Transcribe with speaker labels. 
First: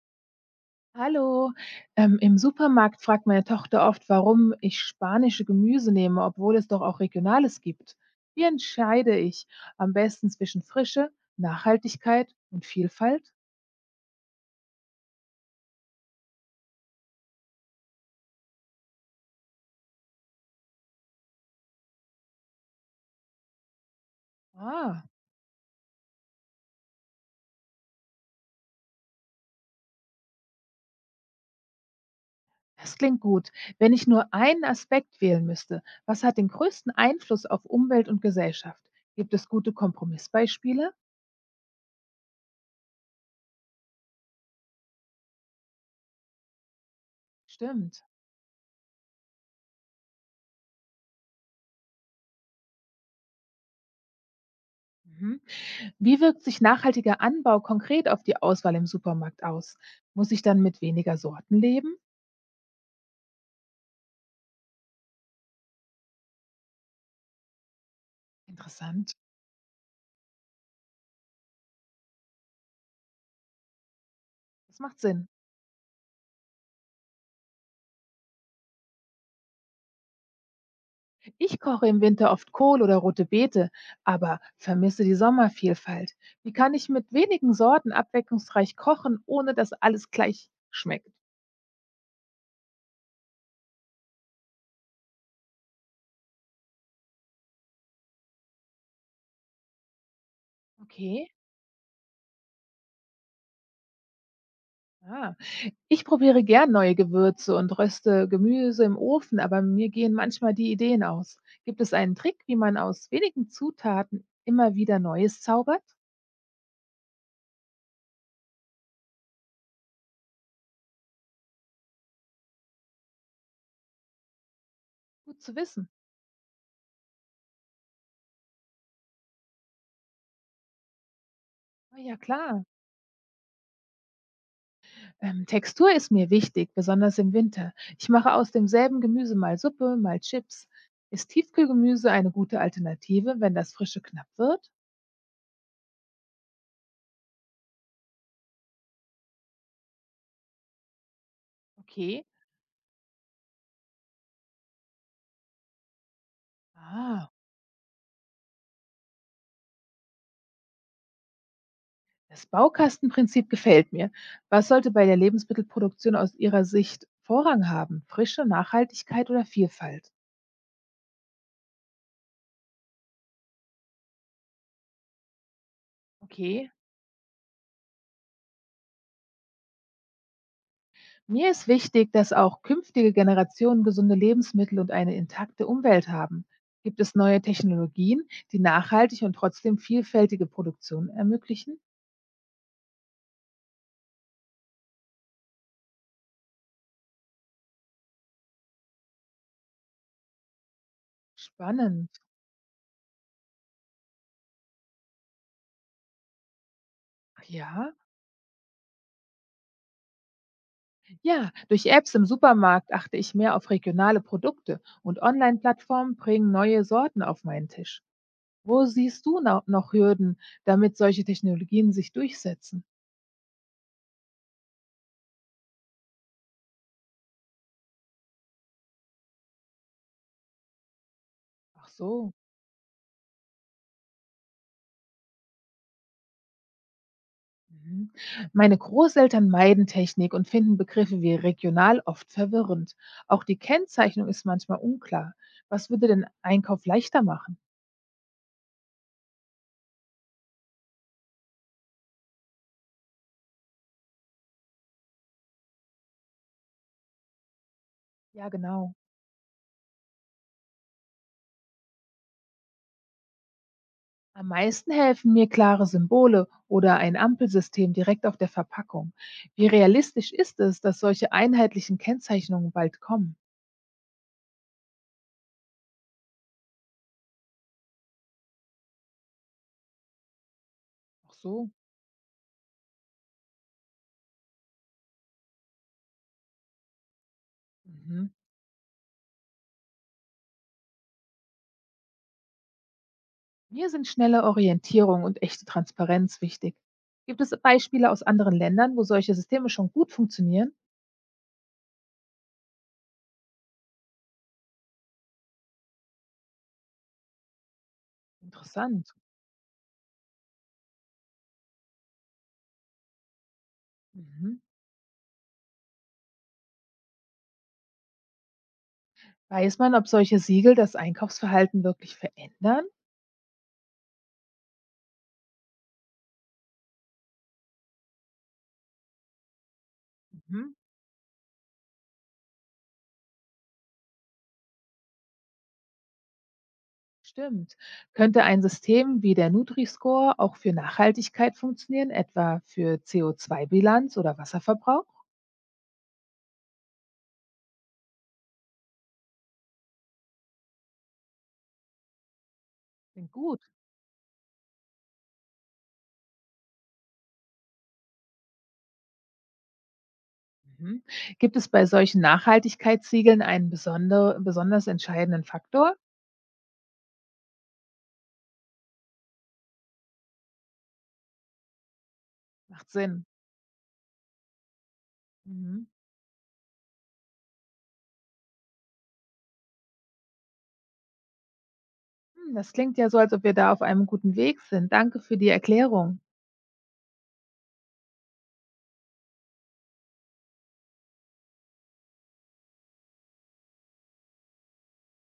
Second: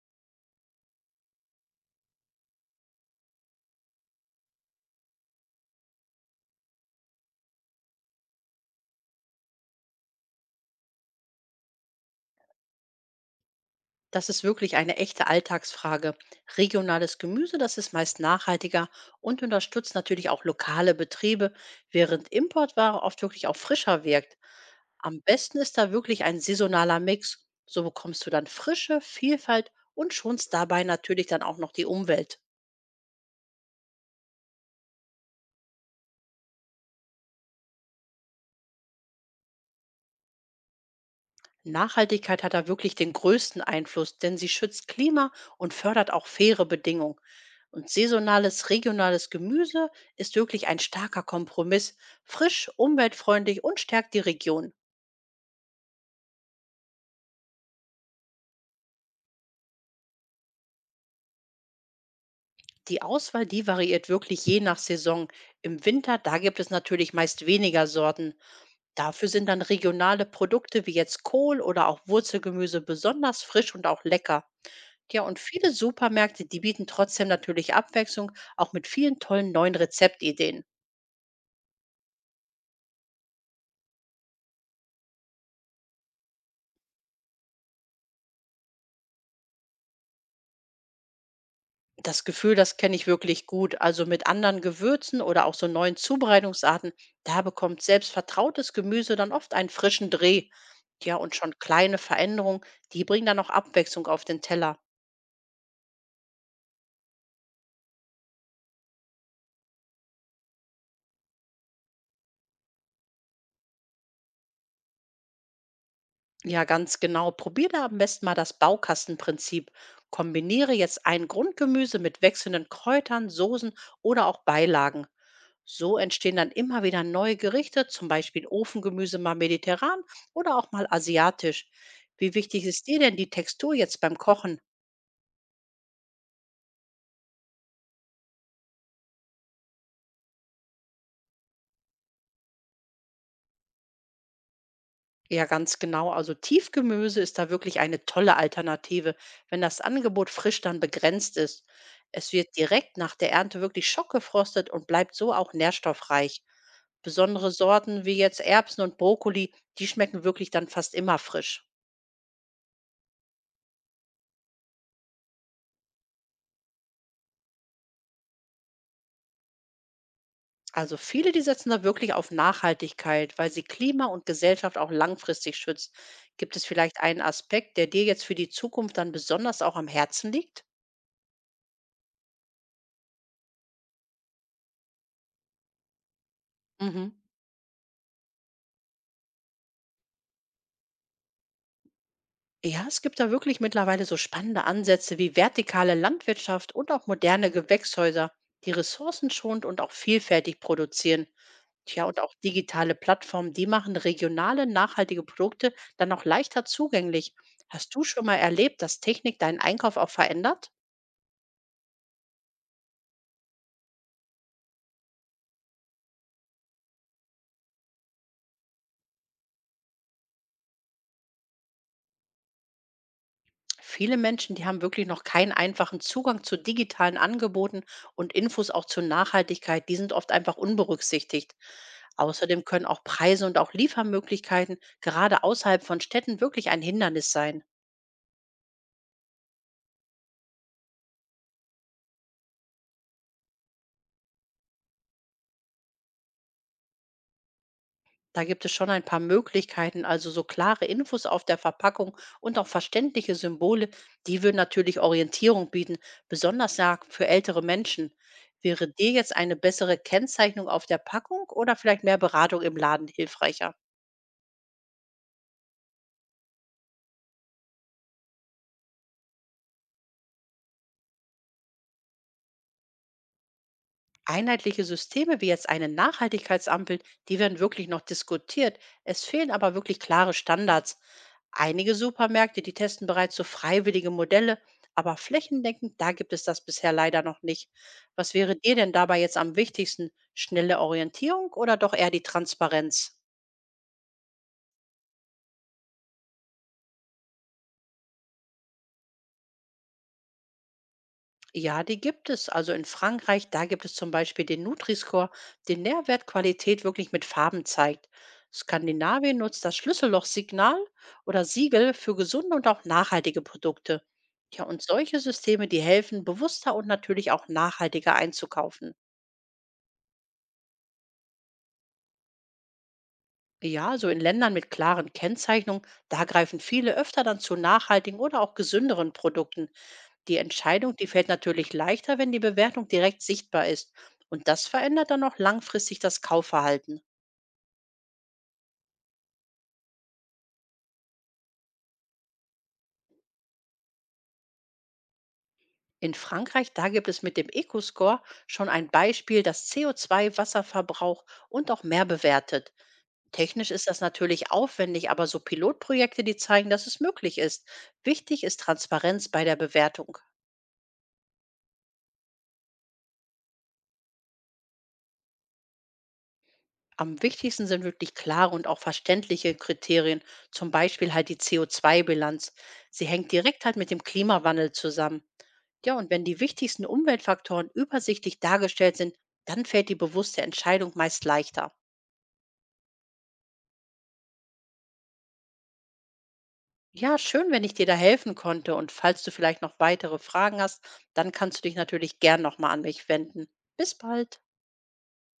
Speaker 1: Hallo, im Supermarkt fragt meine Tochter oft, warum ich spanische Gemüse nehme, obwohl es doch auch regionales gibt. Wie entscheide ich am besten zwischen Frische, Nachhaltigkeit und Vielfalt?
Speaker 2: Das ist wirklich eine echte Alltagsfrage. Regionales Gemüse, das ist meist nachhaltiger und unterstützt natürlich auch lokale Betriebe, während Importware oft wirklich auch frischer wirkt.
Speaker 1: Ah,
Speaker 2: Am besten ist da wirklich ein saisonaler Mix. So bekommst du dann frische Vielfalt und schonst dabei natürlich dann auch noch die Umwelt.
Speaker 1: das klingt gut. Wenn ich nur einen Aspekt wählen müsste, was hat den größten Einfluss auf Umwelt und Gesellschaft? Gibt es gute Kompromissbeispiele?
Speaker 2: Nachhaltigkeit hat da wirklich den größten Einfluss, denn sie schützt Klima und fördert auch faire Bedingungen. Und
Speaker 1: Stimmt.
Speaker 2: saisonales, regionales Gemüse ist wirklich ein starker Kompromiss, frisch, umweltfreundlich und stärkt die Region.
Speaker 1: Mhm. Wie wirkt sich nachhaltiger Anbau konkret auf die Auswahl im Supermarkt aus? Muss ich dann mit weniger Sorten leben?
Speaker 2: Die Auswahl, die variiert wirklich je nach Saison. Im Winter, da gibt es natürlich meist weniger Sorten.
Speaker 1: Interessant.
Speaker 2: Dafür sind dann regionale Produkte wie jetzt Kohl oder auch Wurzelgemüse besonders frisch und auch lecker.
Speaker 1: Das macht
Speaker 2: Ja,
Speaker 1: Sinn.
Speaker 2: und viele Supermärkte, die bieten trotzdem natürlich Abwechslung, auch mit vielen tollen neuen Rezeptideen.
Speaker 1: Ich koche im Winter oft Kohl oder rote Beete, aber vermisse die Sommervielfalt. Wie kann ich mit wenigen Sorten abwechslungsreich kochen, ohne dass alles gleich schmeckt?
Speaker 2: Das Gefühl, das kenne ich wirklich gut. Also mit anderen Gewürzen oder auch so neuen Zubereitungsarten, da bekommt selbst vertrautes Gemüse dann oft einen frischen Dreh. Ja,
Speaker 1: Okay.
Speaker 2: und schon kleine Veränderungen, die bringen dann auch Abwechslung auf den Teller.
Speaker 1: Ah. Ich probiere gern neue Gewürze und röste Gemüse im Ofen, aber mir gehen manchmal die Ideen aus. Gibt es einen Trick, wie man aus wenigen Zutaten immer wieder Neues zaubert?
Speaker 2: Ja, ganz genau. Probier da am besten mal das Baukastenprinzip. Kombiniere jetzt ein Grundgemüse mit wechselnden Kräutern, Soßen oder auch Beilagen.
Speaker 1: Gut zu wissen.
Speaker 2: So entstehen dann immer wieder neue Gerichte, zum Beispiel Ofengemüse mal mediterran oder auch mal asiatisch.
Speaker 1: Ah, ja,
Speaker 2: Wie
Speaker 1: klar.
Speaker 2: wichtig ist dir denn die Textur jetzt beim Kochen?
Speaker 1: Textur ist mir wichtig, besonders im Winter. Ich mache aus demselben Gemüse mal Suppe, mal Chips. Ist Tiefkühlgemüse eine gute Alternative, wenn das Frische knapp wird?
Speaker 2: Ja, ganz genau. Also Tiefgemüse ist da wirklich eine tolle Alternative, wenn das Angebot frisch dann begrenzt ist.
Speaker 1: Okay.
Speaker 2: Es wird direkt nach der Ernte wirklich schockgefrostet und bleibt so auch nährstoffreich.
Speaker 1: Ah,
Speaker 2: Besondere Sorten wie jetzt Erbsen und Brokkoli, die schmecken wirklich dann fast immer frisch.
Speaker 1: das Baukastenprinzip gefällt mir. Was sollte bei der Lebensmittelproduktion aus Ihrer Sicht Vorrang haben? Frische, Nachhaltigkeit oder Vielfalt?
Speaker 2: Also viele, die setzen da wirklich auf Nachhaltigkeit, weil sie Klima und Gesellschaft auch langfristig schützt. Gibt es
Speaker 1: Okay.
Speaker 2: vielleicht einen Aspekt, der dir jetzt für die Zukunft dann besonders auch am Herzen liegt?
Speaker 1: Mir ist wichtig, dass auch künftige Generationen gesunde Lebensmittel und eine intakte Umwelt haben. Gibt
Speaker 2: Mhm.
Speaker 1: es neue Technologien, die nachhaltig und trotzdem vielfältige Produktion ermöglichen?
Speaker 2: Ja, es gibt da wirklich mittlerweile so spannende Ansätze wie vertikale Landwirtschaft und auch moderne Gewächshäuser, die ressourcenschonend und auch vielfältig produzieren. Tja, und
Speaker 1: Spannend.
Speaker 2: auch digitale Plattformen, die machen regionale, nachhaltige Produkte dann auch leichter zugänglich.
Speaker 1: Ja,
Speaker 2: Hast du schon mal erlebt, dass Technik deinen Einkauf auch verändert?
Speaker 1: ja, durch Apps im Supermarkt achte ich mehr auf regionale Produkte und Online-Plattformen bringen neue Sorten auf meinen Tisch. Wo siehst du noch Hürden, damit solche Technologien sich durchsetzen?
Speaker 2: Viele Menschen, die haben wirklich noch keinen einfachen Zugang zu digitalen Angeboten und Infos auch zur Nachhaltigkeit. Die sind oft einfach unberücksichtigt.
Speaker 1: Ach so.
Speaker 2: Außerdem können auch Preise und auch Liefermöglichkeiten gerade außerhalb von Städten wirklich ein Hindernis sein.
Speaker 1: Mhm. Meine Großeltern meiden Technik und finden Begriffe wie regional oft verwirrend. Auch die Kennzeichnung ist manchmal unklar. Was würde den Einkauf leichter machen?
Speaker 2: Da gibt es schon ein paar Möglichkeiten, also so klare Infos auf der Verpackung und auch verständliche Symbole, die würden natürlich Orientierung bieten, besonders ja für ältere Menschen.
Speaker 1: Ja,
Speaker 2: Wäre
Speaker 1: genau.
Speaker 2: dir jetzt eine bessere Kennzeichnung auf der Packung oder vielleicht mehr Beratung im Laden hilfreicher?
Speaker 1: Am meisten helfen mir klare Symbole oder ein Ampelsystem direkt auf der Verpackung. Wie realistisch ist es, dass solche einheitlichen Kennzeichnungen bald kommen?
Speaker 2: Einheitliche Systeme wie jetzt eine Nachhaltigkeitsampel, die werden wirklich noch diskutiert. Es fehlen aber wirklich klare Standards.
Speaker 1: Ach so.
Speaker 2: Einige Supermärkte, die testen bereits so freiwillige Modelle, aber flächendeckend, da gibt es das bisher leider noch nicht.
Speaker 1: Mhm.
Speaker 2: Was wäre dir denn dabei jetzt am wichtigsten? Schnelle Orientierung oder doch eher die Transparenz?
Speaker 1: Mir sind schnelle Orientierung und echte Transparenz wichtig. Gibt es Beispiele aus anderen Ländern, wo solche Systeme schon gut funktionieren?
Speaker 2: Ja, die gibt es. Also in Frankreich, da gibt es zum Beispiel den Nutri-Score, den Nährwertqualität wirklich mit Farben zeigt.
Speaker 1: Interessant.
Speaker 2: Skandinavien nutzt das Schlüssellochsignal oder Siegel für gesunde und auch nachhaltige Produkte.
Speaker 1: Mhm.
Speaker 2: Ja, und solche Systeme, die helfen, bewusster und natürlich auch nachhaltiger einzukaufen.
Speaker 1: Weiß man, ob solche Siegel das Einkaufsverhalten wirklich verändern?
Speaker 2: Ja, so in Ländern mit klaren Kennzeichnungen, da greifen viele öfter dann zu nachhaltigen oder auch gesünderen Produkten. Die
Speaker 1: Mhm.
Speaker 2: Entscheidung, die fällt natürlich leichter, wenn die Bewertung direkt sichtbar ist. Und das verändert dann auch langfristig das Kaufverhalten.
Speaker 1: Stimmt. Könnte ein System wie der Nutri-Score auch für Nachhaltigkeit funktionieren, etwa für CO2-Bilanz oder Wasserverbrauch?
Speaker 2: In Frankreich, da gibt es mit dem Eco-Score schon ein Beispiel, das CO2, Wasserverbrauch und auch mehr bewertet.
Speaker 1: Klingt gut.
Speaker 2: Technisch ist das natürlich aufwendig, aber so Pilotprojekte, die zeigen, dass es möglich ist. Wichtig ist Transparenz bei der Bewertung.
Speaker 1: Mhm. Gibt es bei solchen Nachhaltigkeitssiegeln einen besonders entscheidenden Faktor?
Speaker 2: Am wichtigsten sind wirklich klare und auch verständliche Kriterien, zum Beispiel halt die CO2-Bilanz.
Speaker 1: Macht
Speaker 2: Sie
Speaker 1: Sinn.
Speaker 2: hängt direkt halt mit dem Klimawandel zusammen.
Speaker 1: Mhm.
Speaker 2: Ja, und wenn die wichtigsten Umweltfaktoren übersichtlich dargestellt sind, dann fällt die bewusste Entscheidung meist leichter.
Speaker 1: Hm, das klingt ja so, als ob wir da auf einem guten Weg sind. Danke für die Erklärung.
Speaker 2: Ja, schön, wenn ich dir da helfen konnte. Und falls du vielleicht noch weitere Fragen hast, dann kannst du dich natürlich gern nochmal an mich wenden. Bis bald.